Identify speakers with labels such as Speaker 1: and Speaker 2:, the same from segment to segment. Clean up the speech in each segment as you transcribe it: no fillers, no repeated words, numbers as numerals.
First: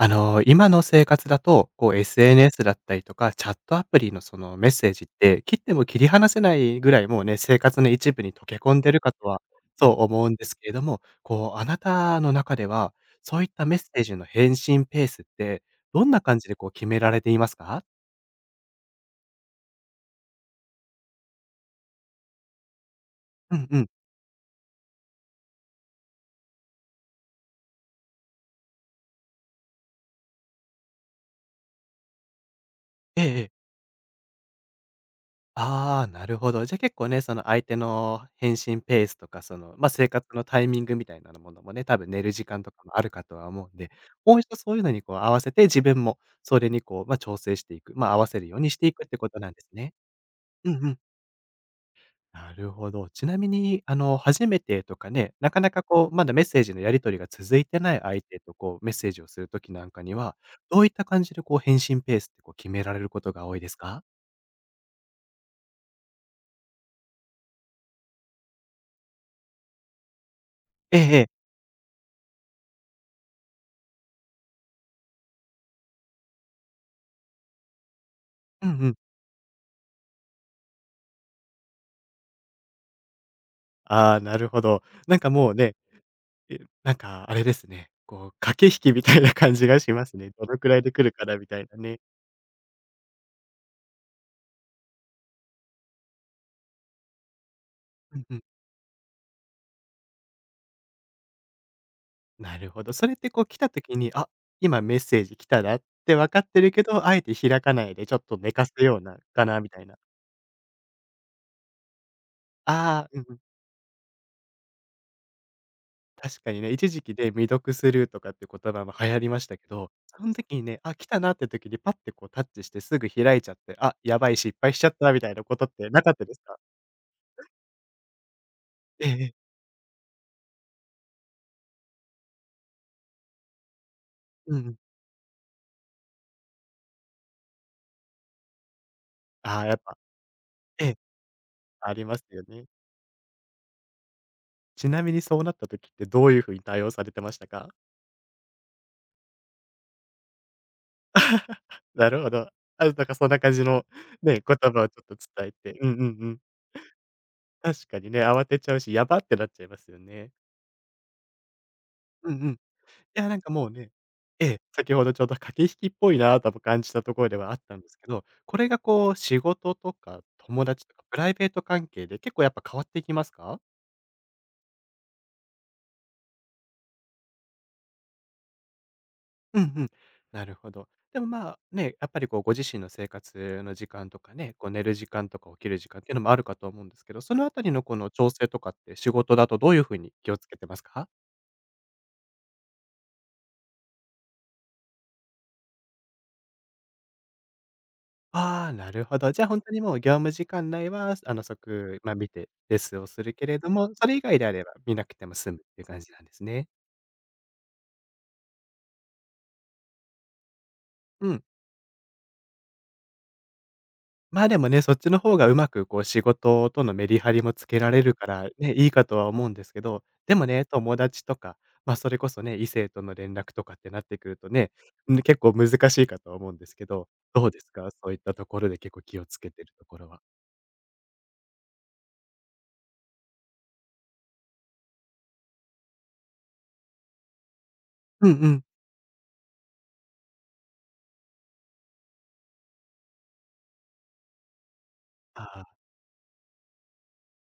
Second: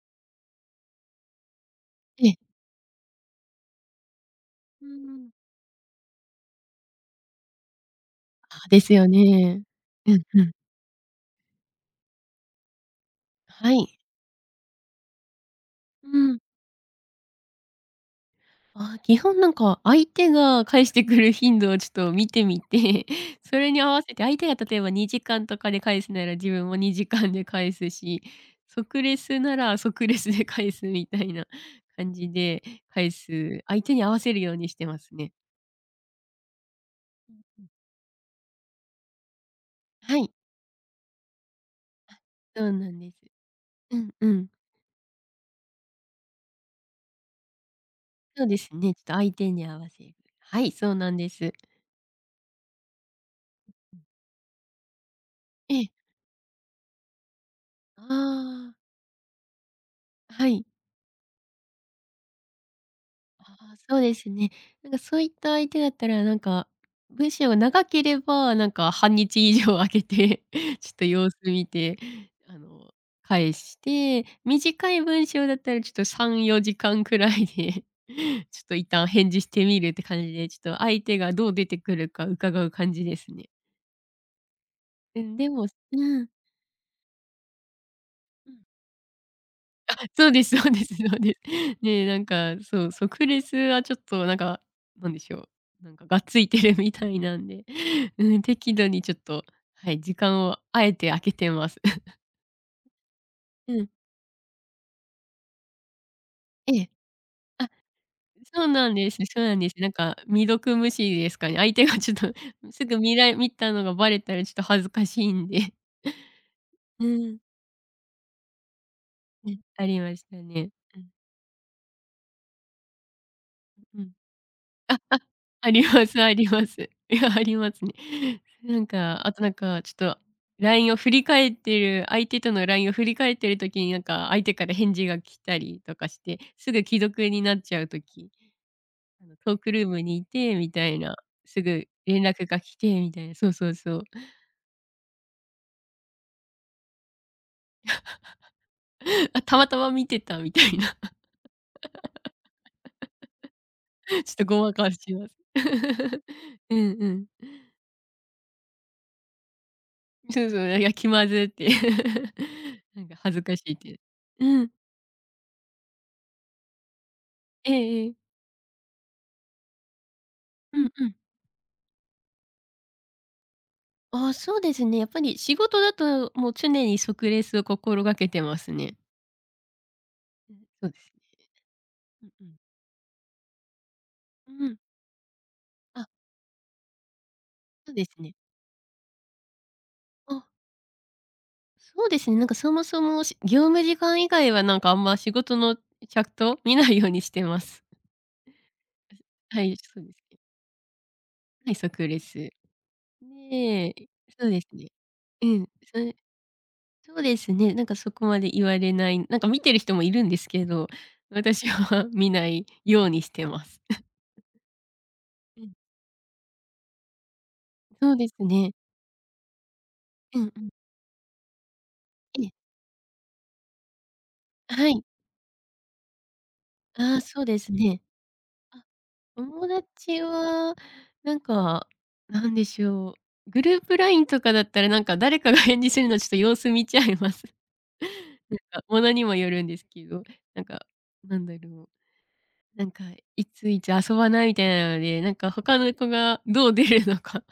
Speaker 1: 今の生活だと、こう
Speaker 2: ええ。
Speaker 1: SNS だったりとか、チャットアプリのそのメッ
Speaker 2: うー
Speaker 1: セージっ
Speaker 2: ん。
Speaker 1: て、切っても切り離せないぐらい、もうね、生活の一部に溶け
Speaker 2: あ
Speaker 1: 込
Speaker 2: で
Speaker 1: んで
Speaker 2: す
Speaker 1: る
Speaker 2: よ
Speaker 1: かとは、
Speaker 2: ね。
Speaker 1: そう
Speaker 2: うん
Speaker 1: 思うん
Speaker 2: う
Speaker 1: で
Speaker 2: ん。
Speaker 1: すけれども、こう、あなたの中では、そういった
Speaker 2: は
Speaker 1: メッセ
Speaker 2: い。
Speaker 1: ージの返信ペースって、どん
Speaker 2: う
Speaker 1: な
Speaker 2: ん。
Speaker 1: 感じでこう決められていますか？
Speaker 2: あ、基本相手が返してくる頻度をちょっと見てみて、そ
Speaker 1: うん
Speaker 2: れ
Speaker 1: う
Speaker 2: に合
Speaker 1: ん。
Speaker 2: わせて相手が例えば2時間とかで返すなら自分も2時間で返すし、即レスなら即レスで返すみたいな感じで返
Speaker 1: えええ、
Speaker 2: す、相手に合わせるようにしてますね。
Speaker 1: ああ、なるほど。じゃ、結構ね、その相手の返信ペースとか、まあ、生
Speaker 2: は
Speaker 1: 活
Speaker 2: い、
Speaker 1: のタイミングみたいなものもね、多分寝る時間
Speaker 2: そ
Speaker 1: と
Speaker 2: う
Speaker 1: か
Speaker 2: な
Speaker 1: も
Speaker 2: ん
Speaker 1: あ
Speaker 2: で
Speaker 1: る
Speaker 2: す。
Speaker 1: かとは思うんで、
Speaker 2: うんう
Speaker 1: もう
Speaker 2: ん。
Speaker 1: 一度そういうのにこう合わせて、自分もそれにこう、まあ、調整していく、まあ、合わせ
Speaker 2: そう
Speaker 1: る
Speaker 2: で
Speaker 1: ように
Speaker 2: す
Speaker 1: してい
Speaker 2: ね、ちょっ
Speaker 1: くっ
Speaker 2: と
Speaker 1: てこ
Speaker 2: 相
Speaker 1: とな
Speaker 2: 手
Speaker 1: んで
Speaker 2: に
Speaker 1: す
Speaker 2: 合わ
Speaker 1: ね。
Speaker 2: せる。は
Speaker 1: う
Speaker 2: い、
Speaker 1: んう
Speaker 2: そう
Speaker 1: ん。
Speaker 2: なんです。
Speaker 1: なるほど。ちなみに、初めてとかね、なかな
Speaker 2: え
Speaker 1: か
Speaker 2: え。
Speaker 1: こう、まだメッセージのやり取りが続いてない
Speaker 2: あ
Speaker 1: 相手と
Speaker 2: あ、
Speaker 1: こう、メッセージをするときなんかには、
Speaker 2: はい。
Speaker 1: どういった感じでこう返信ペースってこう決められること
Speaker 2: あ
Speaker 1: が多いで
Speaker 2: あ、
Speaker 1: す
Speaker 2: そう
Speaker 1: か？
Speaker 2: ですね。そういった相手だったら、文章が長ければ、半日以上空けて ちょっ
Speaker 1: え
Speaker 2: と
Speaker 1: ええ
Speaker 2: 様
Speaker 1: え。
Speaker 2: 子見て、あの、返して、短い文章だったらちょっと3、4時間くらいで ちょっ
Speaker 1: うん
Speaker 2: と一
Speaker 1: うん。
Speaker 2: 旦返事してみるって感じで、ちょっと相手がどう出てくるか伺う感じですね。
Speaker 1: ああ、なるほど。な
Speaker 2: う
Speaker 1: んか
Speaker 2: ん、で
Speaker 1: もう
Speaker 2: も
Speaker 1: ね、なんかあれですね、こう、
Speaker 2: うん。
Speaker 1: 駆け引きみたいな感じがします
Speaker 2: そ
Speaker 1: ね。
Speaker 2: うで
Speaker 1: ど
Speaker 2: す
Speaker 1: のく
Speaker 2: そう
Speaker 1: ら
Speaker 2: で
Speaker 1: いで
Speaker 2: す
Speaker 1: 来
Speaker 2: そ
Speaker 1: る
Speaker 2: う
Speaker 1: か
Speaker 2: で
Speaker 1: な
Speaker 2: す。
Speaker 1: みたいな ね。
Speaker 2: で、そう、即レスはちょっとなんか、なんでしょう、なんかがっついてる みたいなんで、
Speaker 1: うんう
Speaker 2: うん、
Speaker 1: ん。
Speaker 2: 適度にちょっと、はい、時間をあえて空けてます。
Speaker 1: なるほど。それってこう来た
Speaker 2: うん、
Speaker 1: 時に、あ、今メッセージ来たなって分かってる
Speaker 2: え
Speaker 1: け
Speaker 2: え。
Speaker 1: ど、あえて開
Speaker 2: あ、
Speaker 1: かないでちょっと寝
Speaker 2: そ
Speaker 1: か
Speaker 2: う
Speaker 1: す
Speaker 2: なん
Speaker 1: よう
Speaker 2: で
Speaker 1: な
Speaker 2: すそ
Speaker 1: か
Speaker 2: うなん
Speaker 1: な
Speaker 2: で
Speaker 1: み
Speaker 2: す。
Speaker 1: たい
Speaker 2: なん
Speaker 1: な。
Speaker 2: か未読無視ですかね。相手がちょっと すぐ
Speaker 1: ああ、
Speaker 2: 見
Speaker 1: うんう
Speaker 2: ら
Speaker 1: ん。
Speaker 2: 見たのがバレたらちょっと恥ずかしいんで。
Speaker 1: 確かにね、一時
Speaker 2: う
Speaker 1: 期で
Speaker 2: ん、
Speaker 1: 未読スルーとかって言葉も流行りまし
Speaker 2: う
Speaker 1: た
Speaker 2: ん、
Speaker 1: け
Speaker 2: あ
Speaker 1: ど、
Speaker 2: りまし
Speaker 1: その
Speaker 2: た
Speaker 1: 時に
Speaker 2: ね。
Speaker 1: ね、あ、
Speaker 2: うん、
Speaker 1: 来たなって時にパッてこうタッチしてすぐ開いちゃって、あ、
Speaker 2: うん。
Speaker 1: やばい失敗しちゃったみたいなことっ
Speaker 2: あり
Speaker 1: てな
Speaker 2: ま
Speaker 1: かっ
Speaker 2: す
Speaker 1: た
Speaker 2: あ
Speaker 1: です
Speaker 2: り
Speaker 1: か？
Speaker 2: ます。いや、ありますね。なん
Speaker 1: えええ
Speaker 2: か、あ
Speaker 1: え。
Speaker 2: となんか、ちょっと LINE を振り返ってる相手との LINE を振り返ってる時に、相
Speaker 1: う
Speaker 2: 手か
Speaker 1: んう
Speaker 2: ら
Speaker 1: ん。
Speaker 2: 返事が来たりとかして、すぐ既読になっちゃう時、あの、トー
Speaker 1: ああ、
Speaker 2: ク
Speaker 1: やっ
Speaker 2: ルー
Speaker 1: ぱ
Speaker 2: ムにいてみ
Speaker 1: え
Speaker 2: たい
Speaker 1: え、
Speaker 2: な、すぐ
Speaker 1: ありま
Speaker 2: 連
Speaker 1: すよ
Speaker 2: 絡が
Speaker 1: ね。
Speaker 2: 来てみたいな、そうそうそう。
Speaker 1: ちなみにそうなった時ってどういう風に対応されてましたか？
Speaker 2: あ、たまたま見てたみたいな、
Speaker 1: なるほど。あ、なんかそんな感じの
Speaker 2: ちょっ
Speaker 1: ね、
Speaker 2: とごま
Speaker 1: 言葉を
Speaker 2: か
Speaker 1: ちょ
Speaker 2: し
Speaker 1: っと
Speaker 2: ます。
Speaker 1: 伝えてうんうん うん。
Speaker 2: うんうん。
Speaker 1: 確かにね、慌てちゃうし、やばってなっちゃいますよね。
Speaker 2: そうそう、いや、気まずって。
Speaker 1: うんうん。い
Speaker 2: なんか
Speaker 1: や
Speaker 2: 恥
Speaker 1: なん
Speaker 2: ず
Speaker 1: か
Speaker 2: かし
Speaker 1: もう
Speaker 2: いっ
Speaker 1: ね
Speaker 2: て。
Speaker 1: ええ、
Speaker 2: うん、
Speaker 1: 先ほどちょうど駆け引きっぽいなとも感じたところではあっ
Speaker 2: え
Speaker 1: たんです
Speaker 2: ええ
Speaker 1: けど、
Speaker 2: え。
Speaker 1: これがこう仕事とか友
Speaker 2: う
Speaker 1: 達
Speaker 2: ん
Speaker 1: とか
Speaker 2: うん。
Speaker 1: プライベート関係で結構やっぱ変わっていきますか？
Speaker 2: ああ、そうですね。やっぱり仕事だと、もう常に即レスを心がけてますね。
Speaker 1: うんうん。な
Speaker 2: う
Speaker 1: る
Speaker 2: ん、
Speaker 1: ほ
Speaker 2: そ
Speaker 1: ど。
Speaker 2: うです
Speaker 1: でも、
Speaker 2: ね。
Speaker 1: まあ、ね、やっぱ
Speaker 2: う
Speaker 1: り
Speaker 2: ん
Speaker 1: こう
Speaker 2: う
Speaker 1: ご
Speaker 2: ん。
Speaker 1: 自身の生活の時間とかね、
Speaker 2: う
Speaker 1: こう
Speaker 2: ん。
Speaker 1: 寝る時間とか起きる時間っ
Speaker 2: あ、
Speaker 1: ていうのもあるかと思うんですけど、そのあたりの
Speaker 2: そう
Speaker 1: こ
Speaker 2: です
Speaker 1: の調
Speaker 2: ね。
Speaker 1: 整とかって仕事だとどういう風に気を
Speaker 2: あ、
Speaker 1: つけてますか？
Speaker 2: そうですね。そもそも、業務時間以外はなんかあんま仕事のチャット見ないようにしてます。
Speaker 1: ああ、なるほど。じゃあ、
Speaker 2: は
Speaker 1: 本当
Speaker 2: い、
Speaker 1: にも
Speaker 2: そ
Speaker 1: う
Speaker 2: うで
Speaker 1: 業
Speaker 2: す
Speaker 1: 務
Speaker 2: ね。
Speaker 1: 時間内は、
Speaker 2: はい、
Speaker 1: 即、
Speaker 2: 即
Speaker 1: ま、
Speaker 2: レ
Speaker 1: 見
Speaker 2: ス。
Speaker 1: て
Speaker 2: で、
Speaker 1: レスをするけれども、それ以外で
Speaker 2: そう
Speaker 1: あ
Speaker 2: で
Speaker 1: れ
Speaker 2: す
Speaker 1: ば
Speaker 2: ね。
Speaker 1: 見なくても
Speaker 2: う
Speaker 1: 済むっ
Speaker 2: ん、
Speaker 1: ていう
Speaker 2: そ
Speaker 1: 感じ
Speaker 2: れ
Speaker 1: なんですね。
Speaker 2: そうですね、なんかそこまで言われない、なんか見てる人もいるんですけど、
Speaker 1: うん。
Speaker 2: 私は 見ないようにしてます。
Speaker 1: まあ、でもね、そっちの方がう
Speaker 2: う
Speaker 1: ま
Speaker 2: ん、
Speaker 1: くこう仕事とのメリハリもつけられ
Speaker 2: そ
Speaker 1: る
Speaker 2: う
Speaker 1: か
Speaker 2: です
Speaker 1: ら、
Speaker 2: ね。
Speaker 1: ね、いいかとは思うんですけど、で
Speaker 2: うん
Speaker 1: も
Speaker 2: う
Speaker 1: ね、
Speaker 2: ん。
Speaker 1: 友達とか、ま、それこそね、異性との連絡とかってなってくるとね、
Speaker 2: はい。
Speaker 1: ん、結構難しいかとは思うんですけど、
Speaker 2: ああ、そう
Speaker 1: どう
Speaker 2: で
Speaker 1: です
Speaker 2: す
Speaker 1: か？
Speaker 2: ね。
Speaker 1: そういったところで
Speaker 2: あ、
Speaker 1: 結構気をつけて
Speaker 2: 友
Speaker 1: るところは。
Speaker 2: 達は、なんか、なんでしょう、グループ LINE とかだったら、誰かが返事するのちょっと様子見ちゃいます。
Speaker 1: うん う
Speaker 2: なん
Speaker 1: ん。
Speaker 2: か、ものにもよるんですけど、なんか、なんだろう、なんか、いついつ遊ばないみたいなので、なん
Speaker 1: あ
Speaker 2: か、
Speaker 1: あ、
Speaker 2: 他の子がどう出るのか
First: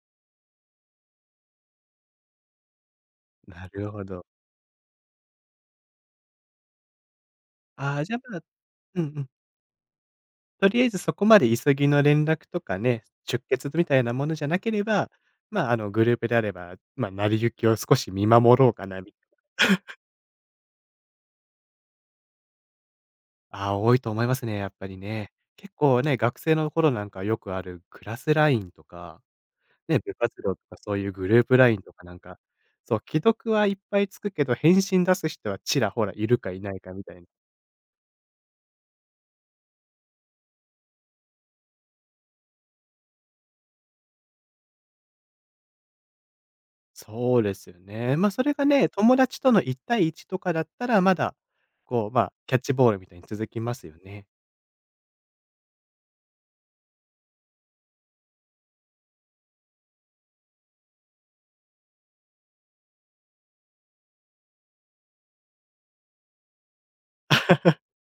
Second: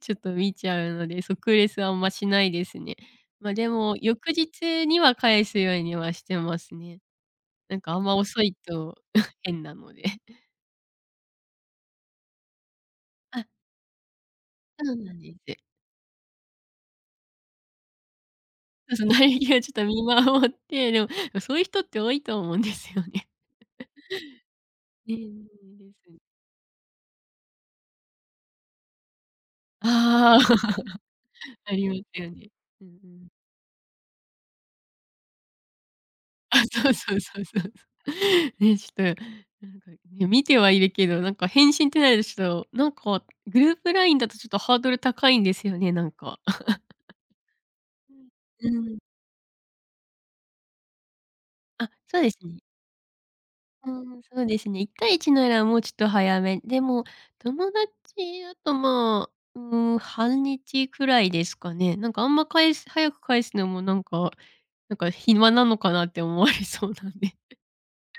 Speaker 2: ちょっと見ちゃうので、即レスはあんましないですね。ま、で
Speaker 1: なる
Speaker 2: も、
Speaker 1: ほど。
Speaker 2: 翌日には返すようにはしてますね。なんか
Speaker 1: あ
Speaker 2: あん
Speaker 1: あ、じ
Speaker 2: ま
Speaker 1: ゃ、あまあ
Speaker 2: 遅いと
Speaker 1: うんうん。
Speaker 2: 変なので。
Speaker 1: とりあえずそこまで急ぎの連絡とかね、出
Speaker 2: あ、
Speaker 1: 血みたいなものじゃなけれ
Speaker 2: そう
Speaker 1: ば、
Speaker 2: なんです。
Speaker 1: まあ、グループであれば、まあ、成り行きを少し見守ろうか
Speaker 2: そう
Speaker 1: な
Speaker 2: そう、
Speaker 1: み、
Speaker 2: 成り行きをちょっと見守って、でも、そういう人って多いと思うんですよね。
Speaker 1: ああ、多いと思いますね、やっぱり
Speaker 2: ええ
Speaker 1: ね。結
Speaker 2: で
Speaker 1: 構ね、
Speaker 2: す。
Speaker 1: 学生の頃なんかよくあるクラスラインとか、ね、部
Speaker 2: あ
Speaker 1: 活動と
Speaker 2: あ、
Speaker 1: か そういうグループラ
Speaker 2: あ
Speaker 1: イン
Speaker 2: り
Speaker 1: と
Speaker 2: ま
Speaker 1: かな
Speaker 2: す
Speaker 1: ん
Speaker 2: よ
Speaker 1: か、
Speaker 2: ね。うんう
Speaker 1: そう、既
Speaker 2: ん。
Speaker 1: 読はいっぱいつくけど、返信出す人はちらほらいる かい
Speaker 2: あ、
Speaker 1: ない
Speaker 2: そう
Speaker 1: かみ
Speaker 2: そ
Speaker 1: た
Speaker 2: う
Speaker 1: いな。
Speaker 2: そうそうそう。ね、ちょっと、なんかね、見てはいるけど、なんか返信ってなるとちょっと、なんかグループラインだとちょっとハードル高いんですよね、なんか。
Speaker 1: そうですよね。まあ、それが
Speaker 2: うん。
Speaker 1: ね、
Speaker 2: うん。
Speaker 1: 友達との一対一とかだったら、まだ、
Speaker 2: あ、
Speaker 1: こう、
Speaker 2: そう
Speaker 1: ま
Speaker 2: で
Speaker 1: あ、
Speaker 2: す
Speaker 1: キ
Speaker 2: ね。
Speaker 1: ャッチボールみたいに続きます
Speaker 2: う
Speaker 1: よ
Speaker 2: ん、
Speaker 1: ね。
Speaker 2: そうですね。1対1ならもうちょっと早め。でも、友達だとまあ、うん、半日くらいですかね。なんかあんま早く返すのもなんか暇なのかなって思われそうなんで。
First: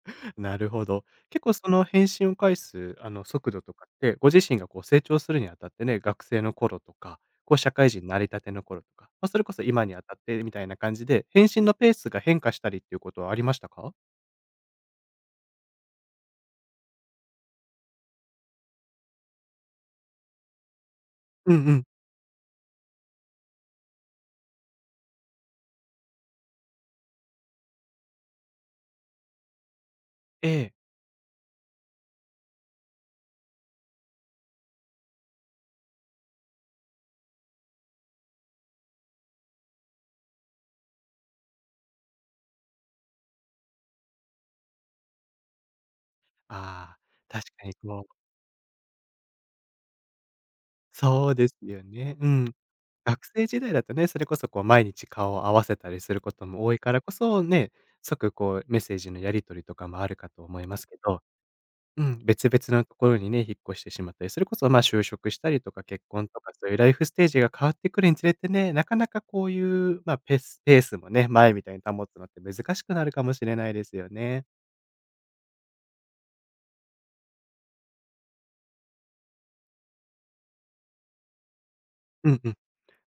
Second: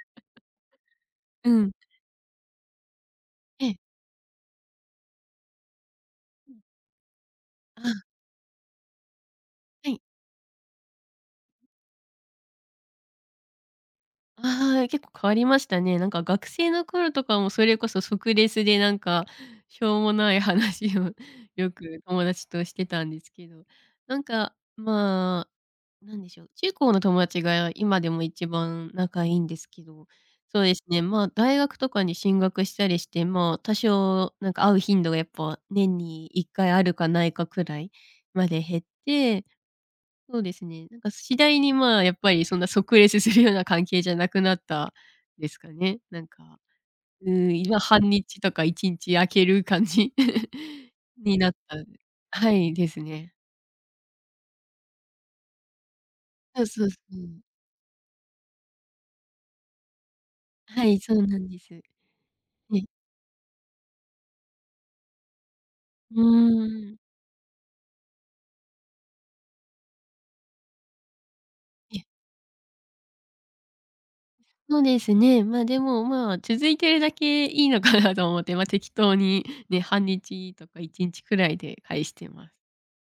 Speaker 1: なるほど。結
Speaker 2: う
Speaker 1: 構そ
Speaker 2: ん。
Speaker 1: の返信を返す、速 度
Speaker 2: え
Speaker 1: と
Speaker 2: え。
Speaker 1: かって、ご自身がこう成長するにあたってね、学生の頃とか、こう社会人
Speaker 2: あ、
Speaker 1: になりたての頃とか、まあ、それこそ今
Speaker 2: は
Speaker 1: に
Speaker 2: い。
Speaker 1: あたってみたいな感じで、返信のペースが変化したりっていうことはありましたか？
Speaker 2: ああ、結構変わりましたね。なんか学生の頃とかもそれこそ即レスでなんか、しょうもない話を
Speaker 1: う ん
Speaker 2: よ
Speaker 1: うん。
Speaker 2: く友達としてたんですけど、なんか、まあなんでしょう、中高の友達が今でも一番仲いいんですけど、
Speaker 1: え
Speaker 2: そうで
Speaker 1: え。
Speaker 2: すね、まあ、大学とかに進学したりして、まあ、多少なんか会う頻度がやっぱ年に1回あるかないかくらいまで減って、そうですね、なんか次第にまあ、やっぱりそんな即レスするような関係じゃなくなったですかね。なんか、
Speaker 1: ああ、
Speaker 2: う
Speaker 1: 確
Speaker 2: ん、
Speaker 1: かに
Speaker 2: 今半
Speaker 1: こう
Speaker 2: 日とか1日空ける感じ
Speaker 1: そう
Speaker 2: に
Speaker 1: で
Speaker 2: なっ
Speaker 1: す
Speaker 2: た
Speaker 1: よね。う
Speaker 2: は
Speaker 1: ん。
Speaker 2: い、です
Speaker 1: 学
Speaker 2: ね。
Speaker 1: 生時代だとね、それこそこう毎日顔を合わせたりすること
Speaker 2: そ
Speaker 1: も
Speaker 2: う
Speaker 1: 多い
Speaker 2: そう
Speaker 1: か
Speaker 2: そ
Speaker 1: らこ
Speaker 2: う。
Speaker 1: そね、即こうメッセージのやり取りとかもあるかと思いま
Speaker 2: は
Speaker 1: すけ
Speaker 2: い、そ
Speaker 1: ど
Speaker 2: うなんです。
Speaker 1: うん、別々のところにね、引っ越してしまったり、それこそ、ま、あ就職したりとか結
Speaker 2: う
Speaker 1: 婚とか、
Speaker 2: ー
Speaker 1: そういうライ
Speaker 2: ん。
Speaker 1: フステージが変わってくるにつれてね、なかなかこういう、まあ、ペースもね、前みたいに
Speaker 2: え、
Speaker 1: 保つのって難しくなるかもしれないですよね。
Speaker 2: そうですね。まあ、でも、まあ、続いてるだけいいのかなと思って、まあ、適当にね、半日とか1日くらいで返して
Speaker 1: うん
Speaker 2: ま
Speaker 1: う
Speaker 2: す。
Speaker 1: ん。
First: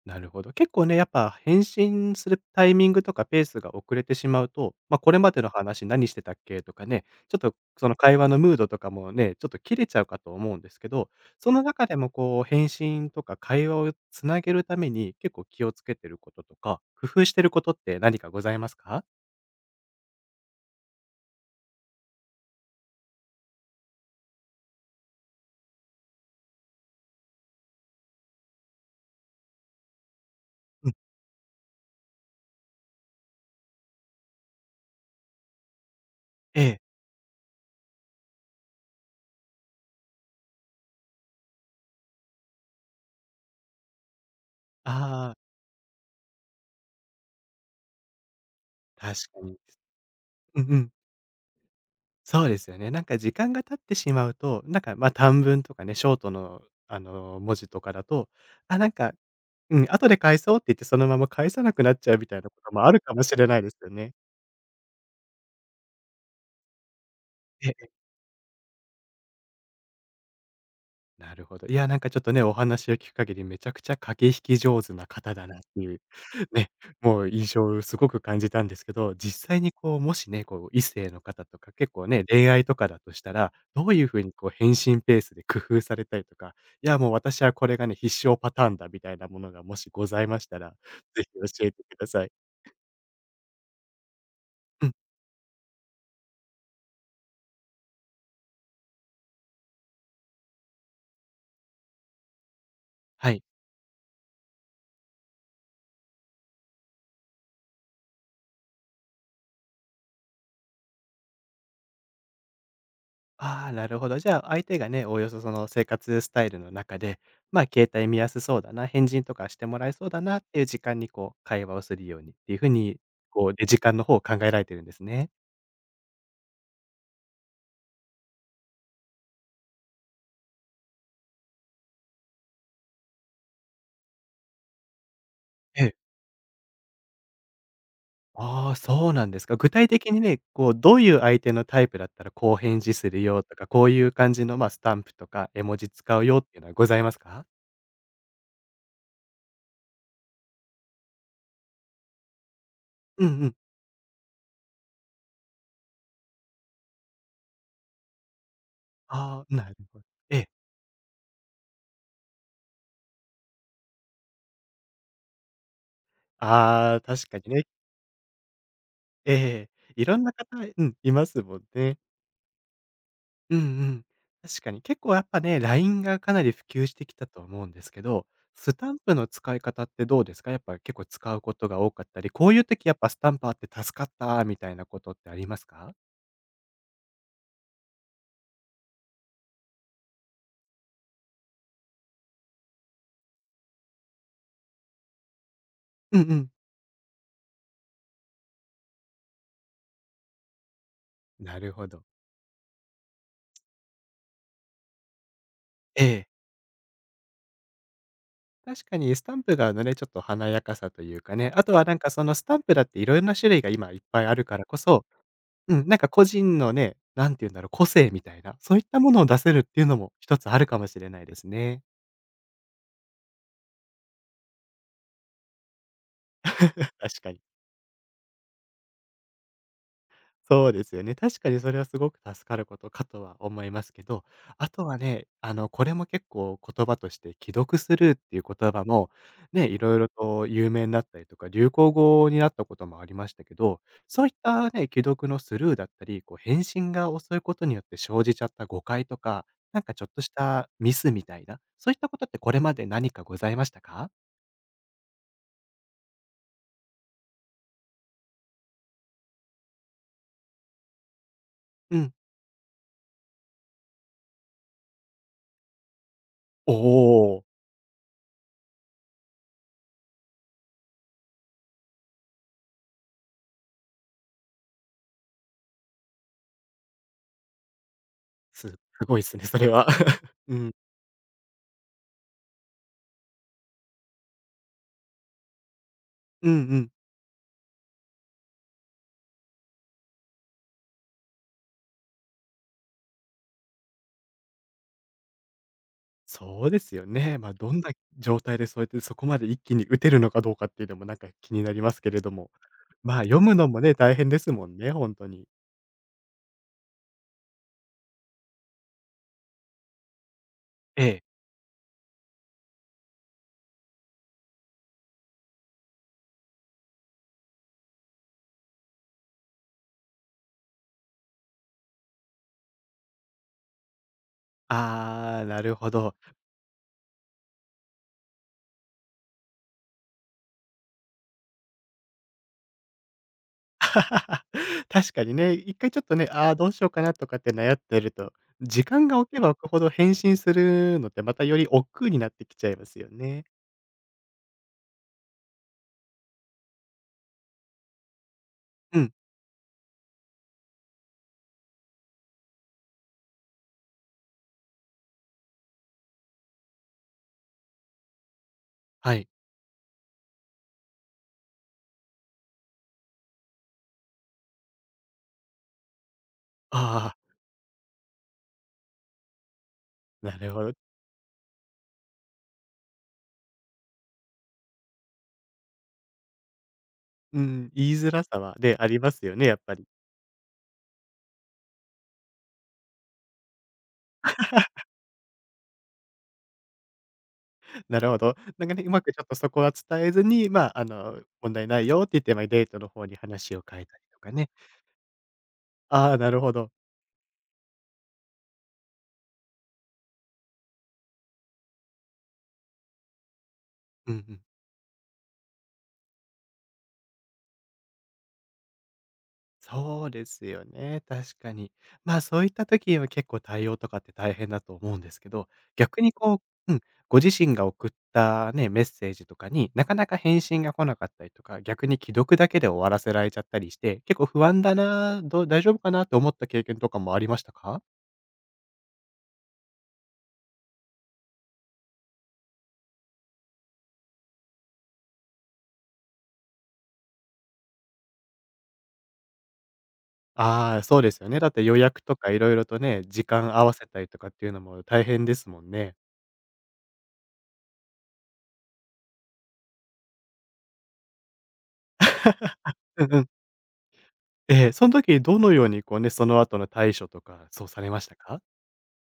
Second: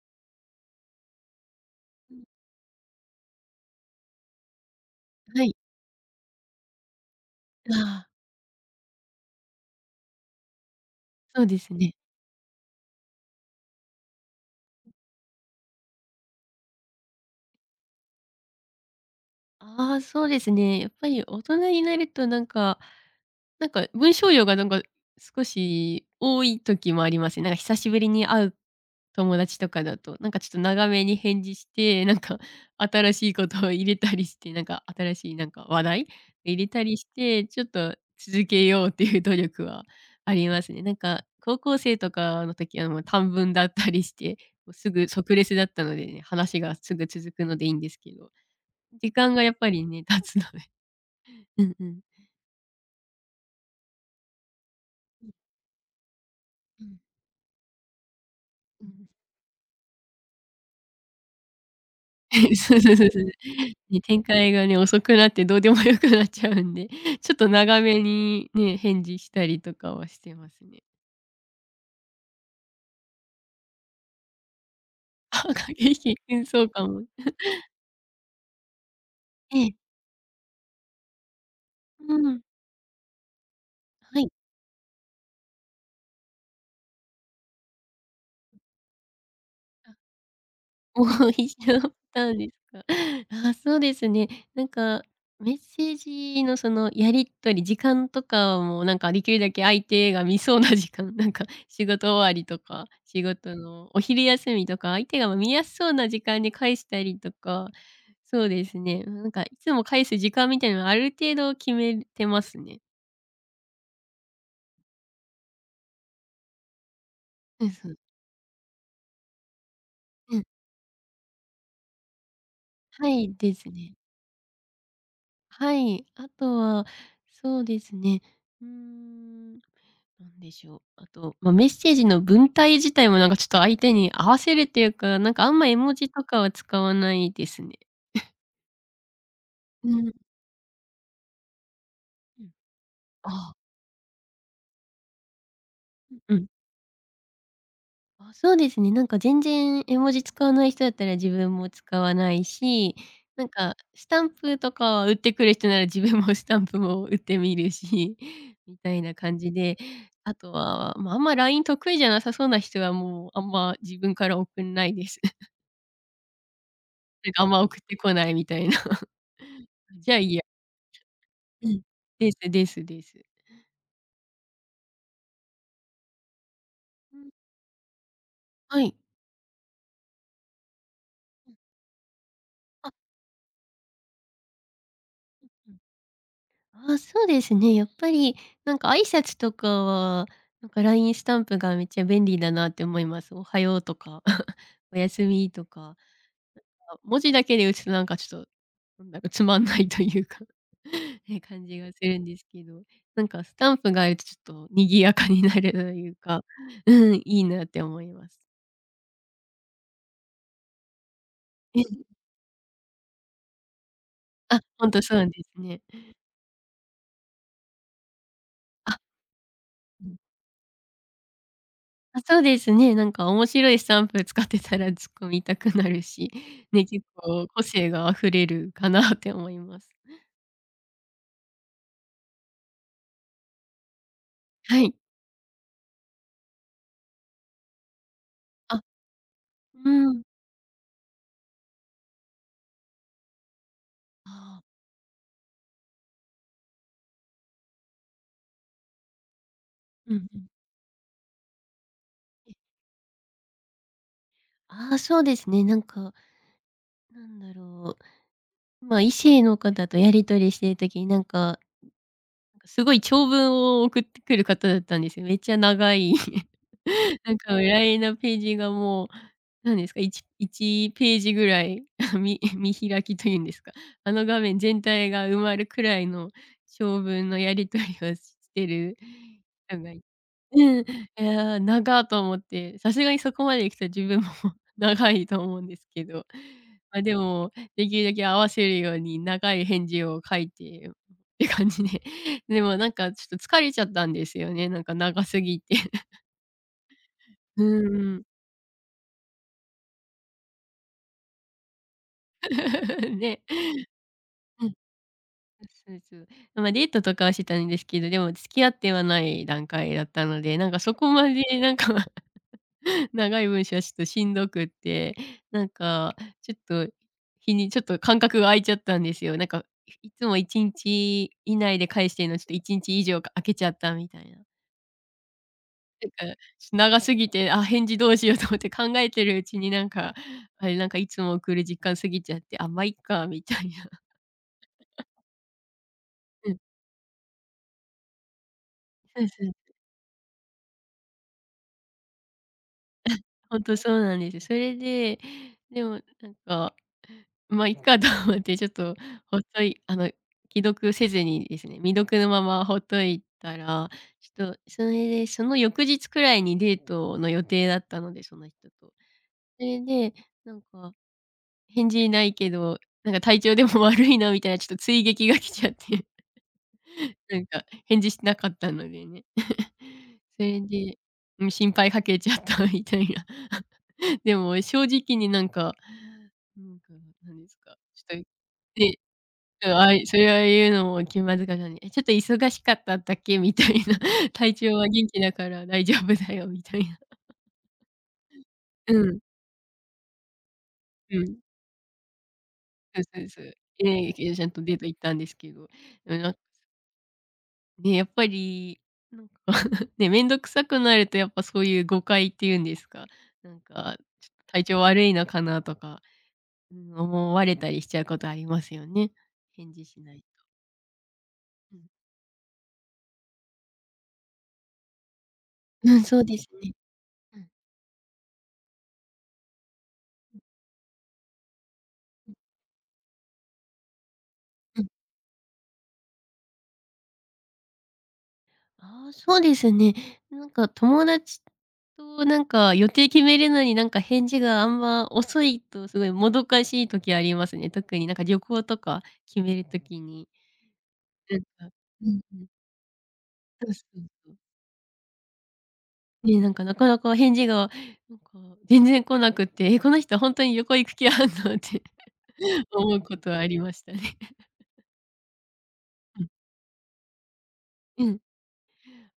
Speaker 1: なるほど。結構ね、やっぱ返信するタイミングとかペースが遅れてしまうと、まあ、これまで
Speaker 2: は
Speaker 1: の
Speaker 2: い。
Speaker 1: 話何してたっけとかね、ちょっと
Speaker 2: あ
Speaker 1: その
Speaker 2: あ、
Speaker 1: 会話のムードとかもね、ちょっと切れちゃうかと思うんですけど、
Speaker 2: そう
Speaker 1: そ
Speaker 2: で
Speaker 1: の
Speaker 2: す
Speaker 1: 中
Speaker 2: ね。
Speaker 1: でもこう返信とか会話をつなげるために結構気をつけてることとか、工夫してることって何かございますか？
Speaker 2: ああ、そうですね。やっぱり大人になるとなんか文章量がなんか少し多い時もありますね。なんか久しぶりに会う友達とかだと、なんかちょっと長
Speaker 1: うん、
Speaker 2: めに返事して、なんか 新しいことを入れたりして、なんか新しいなんか話題入
Speaker 1: え
Speaker 2: れ
Speaker 1: え。
Speaker 2: たりして、ちょっと続けようっていう努力はありますね。なんか高校生とかの時はもう短文だったりして、もうすぐ
Speaker 1: あ
Speaker 2: 即
Speaker 1: あ、
Speaker 2: レスだったのでね、話がすぐ続くのでいいんですけど、時
Speaker 1: 確
Speaker 2: 間
Speaker 1: か
Speaker 2: がやっ
Speaker 1: に。
Speaker 2: ぱりね、経つの
Speaker 1: うん
Speaker 2: で。
Speaker 1: うん。
Speaker 2: うんうん。
Speaker 1: そうですよね。なんか時間が経ってしまうと、なんか、ま、
Speaker 2: うん
Speaker 1: 短文とかね、ショートの
Speaker 2: うん。
Speaker 1: 文字とかだと、あ、
Speaker 2: う
Speaker 1: なん
Speaker 2: ん。
Speaker 1: かうん、後で返そうって言ってそのまま返さなくなっちゃうみたいな こと
Speaker 2: そう
Speaker 1: もあ
Speaker 2: そう
Speaker 1: る
Speaker 2: そう
Speaker 1: か
Speaker 2: そ
Speaker 1: も
Speaker 2: う。
Speaker 1: しれないですよ
Speaker 2: ね、
Speaker 1: ね。
Speaker 2: 展開がね、遅くなってどうでも良くなっちゃうんで、ちょっと長
Speaker 1: ええ、
Speaker 2: めにね、返事したりとかはしてますね。
Speaker 1: なるほど。いや、なんかちょっとね、お話を聞く限りめちゃくちゃ駆け引き上手な方
Speaker 2: あ、
Speaker 1: だなっ
Speaker 2: 駆
Speaker 1: て
Speaker 2: け
Speaker 1: いう、
Speaker 2: 引き、うん、そう
Speaker 1: ね、
Speaker 2: かも。
Speaker 1: もう印象をすごく感じたんですけど、実
Speaker 2: え
Speaker 1: 際
Speaker 2: え。
Speaker 1: にこう、もしね、こう異性の方とか、結構
Speaker 2: う
Speaker 1: ね、
Speaker 2: ん、
Speaker 1: 恋愛とかだとしたら、どういう
Speaker 2: は
Speaker 1: 風
Speaker 2: い。
Speaker 1: にこう返信ペースで工夫されたりとか、いやもう私はこれがね、必勝パターンだみたいなものがもしございましたら、
Speaker 2: も
Speaker 1: ぜひ
Speaker 2: う一
Speaker 1: 教えて
Speaker 2: 緒
Speaker 1: くださ
Speaker 2: た
Speaker 1: い。
Speaker 2: んですか。あ、そうですね。なん
Speaker 1: うん、
Speaker 2: か、メッセージのそのやり取り、時間とかもなんかできるだけ相手が見そうな時間、なんか仕事終わりとか、仕
Speaker 1: はい。
Speaker 2: 事のお昼休みとか、相手が見やすそうな時間に返したりとか、そうですね。なんかいつも返す時間みたいなのはある程度決めてますね。
Speaker 1: ああ、なるほど。じゃあ、相手がね、おおよそその生活スタイルの中で、ま
Speaker 2: う
Speaker 1: あ、
Speaker 2: ん、そ
Speaker 1: 携
Speaker 2: う。
Speaker 1: 帯見やすそうだな、返信とかしてもらえそうだ
Speaker 2: う
Speaker 1: な
Speaker 2: ん、
Speaker 1: っていう時間にこう、会話をするようにっていう風に、
Speaker 2: はい
Speaker 1: こ
Speaker 2: で
Speaker 1: う、で、
Speaker 2: す
Speaker 1: 時
Speaker 2: ね。
Speaker 1: 間の方を考えられてるんですね。
Speaker 2: はい、あとは、そうですね。うーん。なんでしょう。あと、まあ、メッセージの文体自体もなんかちょっと相手に合わせるっていうか、なんかあんま絵
Speaker 1: え
Speaker 2: 文
Speaker 1: え。
Speaker 2: 字とかは使わないですね。
Speaker 1: ああ、そうなんですか。具体
Speaker 2: う
Speaker 1: 的
Speaker 2: ん。
Speaker 1: にね、こう、どういう相手のタイプだったら
Speaker 2: うん。
Speaker 1: こう返事するよ
Speaker 2: あ
Speaker 1: とか、こういう感じの、まあ、スタンプとか絵文字使う
Speaker 2: う
Speaker 1: よっ
Speaker 2: ん。
Speaker 1: ていうのはございますか？
Speaker 2: あ、そうですね。なんか全然絵文字使わない人だったら自分も使わないし、
Speaker 1: うん
Speaker 2: な
Speaker 1: う
Speaker 2: ん
Speaker 1: ん。
Speaker 2: かスタンプとかは打ってくる人なら自分も スタンプも打ってみるし、みたいな感
Speaker 1: ああ、
Speaker 2: じ
Speaker 1: なる
Speaker 2: で、
Speaker 1: ほど
Speaker 2: あ
Speaker 1: ええ。
Speaker 2: とは、まあ、あんま LINE 得意じゃなさそうな人はもうあんま自分から送んないです。
Speaker 1: ああ、
Speaker 2: な
Speaker 1: 確
Speaker 2: ん
Speaker 1: か
Speaker 2: かあん
Speaker 1: に
Speaker 2: ま
Speaker 1: ね。
Speaker 2: 送ってこないみたいな。
Speaker 1: え え。い
Speaker 2: じゃあ
Speaker 1: ろん
Speaker 2: い
Speaker 1: な
Speaker 2: いや。
Speaker 1: 方、うん、いますもん
Speaker 2: うん。
Speaker 1: ね。
Speaker 2: ですですです。
Speaker 1: うんうん。確かに結構やっぱね、LINE がかなり普及してき
Speaker 2: う
Speaker 1: た
Speaker 2: ん。
Speaker 1: と思うんですけど、ス
Speaker 2: は
Speaker 1: タ
Speaker 2: い。
Speaker 1: ンプの使い方ってどうですか？やっぱ結構使う
Speaker 2: う
Speaker 1: こ
Speaker 2: ん。
Speaker 1: とが多かったり、こういう時
Speaker 2: あ、
Speaker 1: やっぱスタンプあって助かったみたいなことってありますか？
Speaker 2: うん。あそうですね。やっぱりなんか挨拶とかは、なんか LINE スタンプがめっちゃ便利だなって思います。おはようとか、おやすみとか。
Speaker 1: うんうん。
Speaker 2: あ、文字だけで打つとなんかちょっと、なんだかつまんないというか ね、
Speaker 1: な
Speaker 2: 感
Speaker 1: る
Speaker 2: じ
Speaker 1: ほ
Speaker 2: がす
Speaker 1: ど。
Speaker 2: るんですけど、なんかスタンプがあるとちょっと賑やかになると
Speaker 1: え
Speaker 2: いう
Speaker 1: え。
Speaker 2: か、うん、いいなって思います。
Speaker 1: 確かにスタンプがちょっと華やかさというかね、あとはそのスタンプだっていいんな種類が今いっぱいあるか
Speaker 2: あ、
Speaker 1: らこ
Speaker 2: ほんと
Speaker 1: そ、
Speaker 2: そうです
Speaker 1: う
Speaker 2: ね。
Speaker 1: ん、なんか個人のね、何て言うんだろう、個性みたいな、そういっ
Speaker 2: あ、
Speaker 1: たものを出せるっていうの
Speaker 2: う
Speaker 1: も
Speaker 2: ん。
Speaker 1: 一つあるかもしれないですね。
Speaker 2: あ、そうですね。なんか面白いスタンプ使ってたら突っ込みたくなるし、ね、結
Speaker 1: 確かに。
Speaker 2: 構個性が溢れるかなって思います。
Speaker 1: そうですよね。確かにそれはすごく助かることかとは思いますけど、あ
Speaker 2: は
Speaker 1: と
Speaker 2: い。
Speaker 1: はね、これも結構言葉として既読スルーっていう言
Speaker 2: あ、
Speaker 1: 葉も、ね、い
Speaker 2: う
Speaker 1: ろいろ
Speaker 2: ん。
Speaker 1: と有名になったりとか、流行語になったこともありましたけど、そう
Speaker 2: あ
Speaker 1: いっ
Speaker 2: あ、
Speaker 1: たね、既読のスルーだったり、こう返信が遅いことによって生じちゃった誤解とか、なんかちょっ
Speaker 2: う
Speaker 1: と
Speaker 2: ん
Speaker 1: し
Speaker 2: うん。
Speaker 1: たミスみたいな、そういったことって
Speaker 2: え、
Speaker 1: これまで何かございましたか？
Speaker 2: ああ、そうですね。なんか、なんだろう、ま、異性の方とやり取りしてる時になんか
Speaker 1: うん。
Speaker 2: すごい長文を送ってくる方だったんですよ。めっちゃ長い。
Speaker 1: お
Speaker 2: なん
Speaker 1: お、
Speaker 2: か偉 i なページがもう、何ですか、1ページぐらい 見開きというんですか、あの画面全体が埋まるくらいの長文のやり取りをして
Speaker 1: す
Speaker 2: る
Speaker 1: ごいですね、それ
Speaker 2: 人
Speaker 1: は。
Speaker 2: が。
Speaker 1: うん。
Speaker 2: うん。いや、長と思って、さすがにそこまで来た自分も 長いと思うんですけど、
Speaker 1: うんうん。
Speaker 2: まあ、でも、できるだけ合わせるように長い返事を書いてって感じで。でもなんかちょっと疲れちゃったんですよね、なんか長すぎて。
Speaker 1: そうですよ ね。まあ、
Speaker 2: う
Speaker 1: どんな
Speaker 2: んん。
Speaker 1: 状態でそうやってそこまで一気に打てるのかどうかっていうのもなんか気になりますけれども、まあ、
Speaker 2: ね。
Speaker 1: 読むのもね、大変です
Speaker 2: う
Speaker 1: も
Speaker 2: ん、
Speaker 1: んね、本当に。
Speaker 2: そうそう。まあ、デートとかはしてたんですけど、でも付き合ってはない段階だったので、なんかそ
Speaker 1: え
Speaker 2: こ
Speaker 1: え。
Speaker 2: までなんか 長い文章はちょっとしんどくって、なんかちょっと日にちょっと間隔が空いちゃったんですよ。なんか、いつも1日以内で返してるの、ちょっと1日以上か空けちゃったみたいな。
Speaker 1: ああ、なるほど。
Speaker 2: なんか、長すぎて、あ、返事どうしようと思って考えてるうちになんか、あれなんかいつも送る時間過ぎちゃって、あ、ま、いっかみたいな。
Speaker 1: 確かにね、一回ちょっとね、あ
Speaker 2: う
Speaker 1: あ、
Speaker 2: ん、
Speaker 1: どうしようかなとかって悩ってると、時間が
Speaker 2: そう
Speaker 1: 置
Speaker 2: そ
Speaker 1: けば
Speaker 2: う。
Speaker 1: 置くほど返信するのってまたより億劫になってきちゃいますよね。
Speaker 2: ほんとそうなんです。それで、でもなんかまあ、いっかと思って、ちょっと
Speaker 1: うん、
Speaker 2: ほっといあの、既読せずにですね、未読のままほっといたら、ちょっとそれで、その翌日くらいにデートの予定だったので、その人と。
Speaker 1: はい。
Speaker 2: それで、なんか返事ないけど、なんか体調でも 悪いなみたいなちょっと追撃が来ちゃって、
Speaker 1: あ あ、
Speaker 2: なんか返事しなかったのでね。
Speaker 1: な
Speaker 2: そ
Speaker 1: る
Speaker 2: れ
Speaker 1: ほど。
Speaker 2: で、うん、心配かけちゃった みたいな。でも正直になんか、なんか、なん
Speaker 1: う
Speaker 2: です
Speaker 1: ん、
Speaker 2: か、
Speaker 1: 言い
Speaker 2: ち
Speaker 1: づ
Speaker 2: ょっ
Speaker 1: らさはで
Speaker 2: と
Speaker 1: あ
Speaker 2: ね、
Speaker 1: りますよね、やっ
Speaker 2: うん、
Speaker 1: ぱり。
Speaker 2: あい、それは言うのも気まずかったんで、え、ちょっと忙しかったんだっけみたいな、体調は元気だから大丈夫だよみたいな。
Speaker 1: なるほど。なんかね、う
Speaker 2: う
Speaker 1: まく
Speaker 2: ん、
Speaker 1: ちょっとそこは伝えずに、まあ、
Speaker 2: うん。
Speaker 1: 問題ないよって言って、まあ、デートの
Speaker 2: そう
Speaker 1: 方に
Speaker 2: そうそう。
Speaker 1: 話を変えたり
Speaker 2: ええ、
Speaker 1: とか
Speaker 2: ちゃ
Speaker 1: ね。
Speaker 2: んとデート行ったんですけど、
Speaker 1: あ
Speaker 2: でも
Speaker 1: あ、
Speaker 2: な
Speaker 1: な
Speaker 2: ん
Speaker 1: るほど。
Speaker 2: ね、やっぱり、なんか ね、面倒くさくなるとやっぱそういう誤解っていうんですか、なんか、
Speaker 1: うんう
Speaker 2: ちょ
Speaker 1: ん。
Speaker 2: っと体調悪いのかなとか、うん、思われたりしちゃうことありますよね。返事し
Speaker 1: そう
Speaker 2: ない
Speaker 1: で
Speaker 2: と。
Speaker 1: すよね、確かに。
Speaker 2: うん。
Speaker 1: まあ、そういった時は結構対応とかって大変だと思うんですけど、
Speaker 2: う
Speaker 1: 逆
Speaker 2: ん、
Speaker 1: に
Speaker 2: そうですね。
Speaker 1: うん、ご自
Speaker 2: うん。
Speaker 1: 身が送ったね、メッセージとかに、なかなか返信が来なかったりとか、逆に既読だけで終わらせられちゃったりして、結構不安だ
Speaker 2: うん。
Speaker 1: な、どう大丈夫かなと思った経験とかもありましたか？
Speaker 2: ああ、そうですね。なんか友達となんか予定決めるのになんか返事があんま遅いとすごいもどかしい時ありますね。特になんか旅行とか決める時に、
Speaker 1: ああ、そうですよ
Speaker 2: な
Speaker 1: ね。
Speaker 2: ん
Speaker 1: だって
Speaker 2: か
Speaker 1: 予約
Speaker 2: う
Speaker 1: と
Speaker 2: ん
Speaker 1: か
Speaker 2: う
Speaker 1: い
Speaker 2: ん、
Speaker 1: ろいろとね、時間合
Speaker 2: そう
Speaker 1: わ
Speaker 2: そ
Speaker 1: せた
Speaker 2: う
Speaker 1: りとか
Speaker 2: そ
Speaker 1: っ
Speaker 2: う。
Speaker 1: ていうのも大変ですもんね。
Speaker 2: ね、なんかなかなか返事がなんか全然来なくて、え、この人本当に旅行行く気あんのって 思う
Speaker 1: うん
Speaker 2: こ
Speaker 1: うん。
Speaker 2: とはありましたね。
Speaker 1: ええ、その時どのようにこうね、
Speaker 2: う
Speaker 1: そ
Speaker 2: ん。
Speaker 1: の後の対処とか、そうされま
Speaker 2: う
Speaker 1: した
Speaker 2: ん。
Speaker 1: か？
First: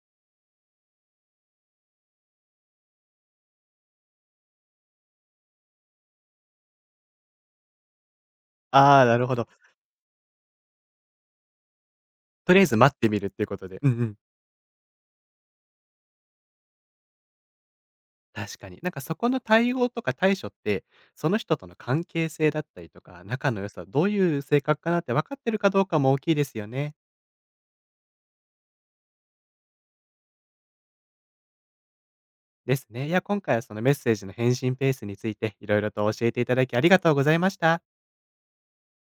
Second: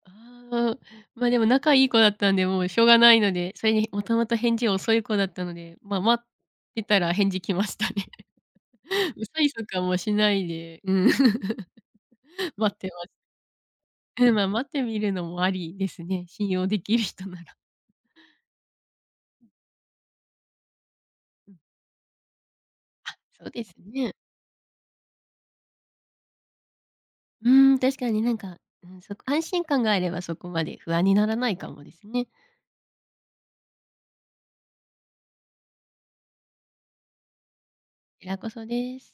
Speaker 2: ああ、まあ、でも仲いい子だったんで、もうしょうがないので、それにもともと返事遅い子だったので、まあ、待ってたら返事来ましたね。
Speaker 1: ああ、なるほど。
Speaker 2: 催促はもうしないで、うん、
Speaker 1: とりあえ
Speaker 2: 待っ
Speaker 1: ず
Speaker 2: て
Speaker 1: 待っ
Speaker 2: ま
Speaker 1: てみ
Speaker 2: す。
Speaker 1: るっていうことで。うんうん。
Speaker 2: うん、まあ、待ってみるのもありですね、信用できる人なら。
Speaker 1: 確かに。なんかそこの対応とか対処って、その
Speaker 2: うん、
Speaker 1: 人との関係性だったりとか、
Speaker 2: そう
Speaker 1: 仲の
Speaker 2: で
Speaker 1: 良
Speaker 2: す
Speaker 1: さ、どう
Speaker 2: ね。
Speaker 1: いう性格かなって分かってるかどうかも大きいですよね。
Speaker 2: うん、確かになんか、うん、そこ安心感があればそこまで不安にならないかもですね。こ
Speaker 1: ですね。いや、今回はそのメッセージの返信ペースについて、いろいろと教えていただきありがとうございました。
Speaker 2: ちらこそです。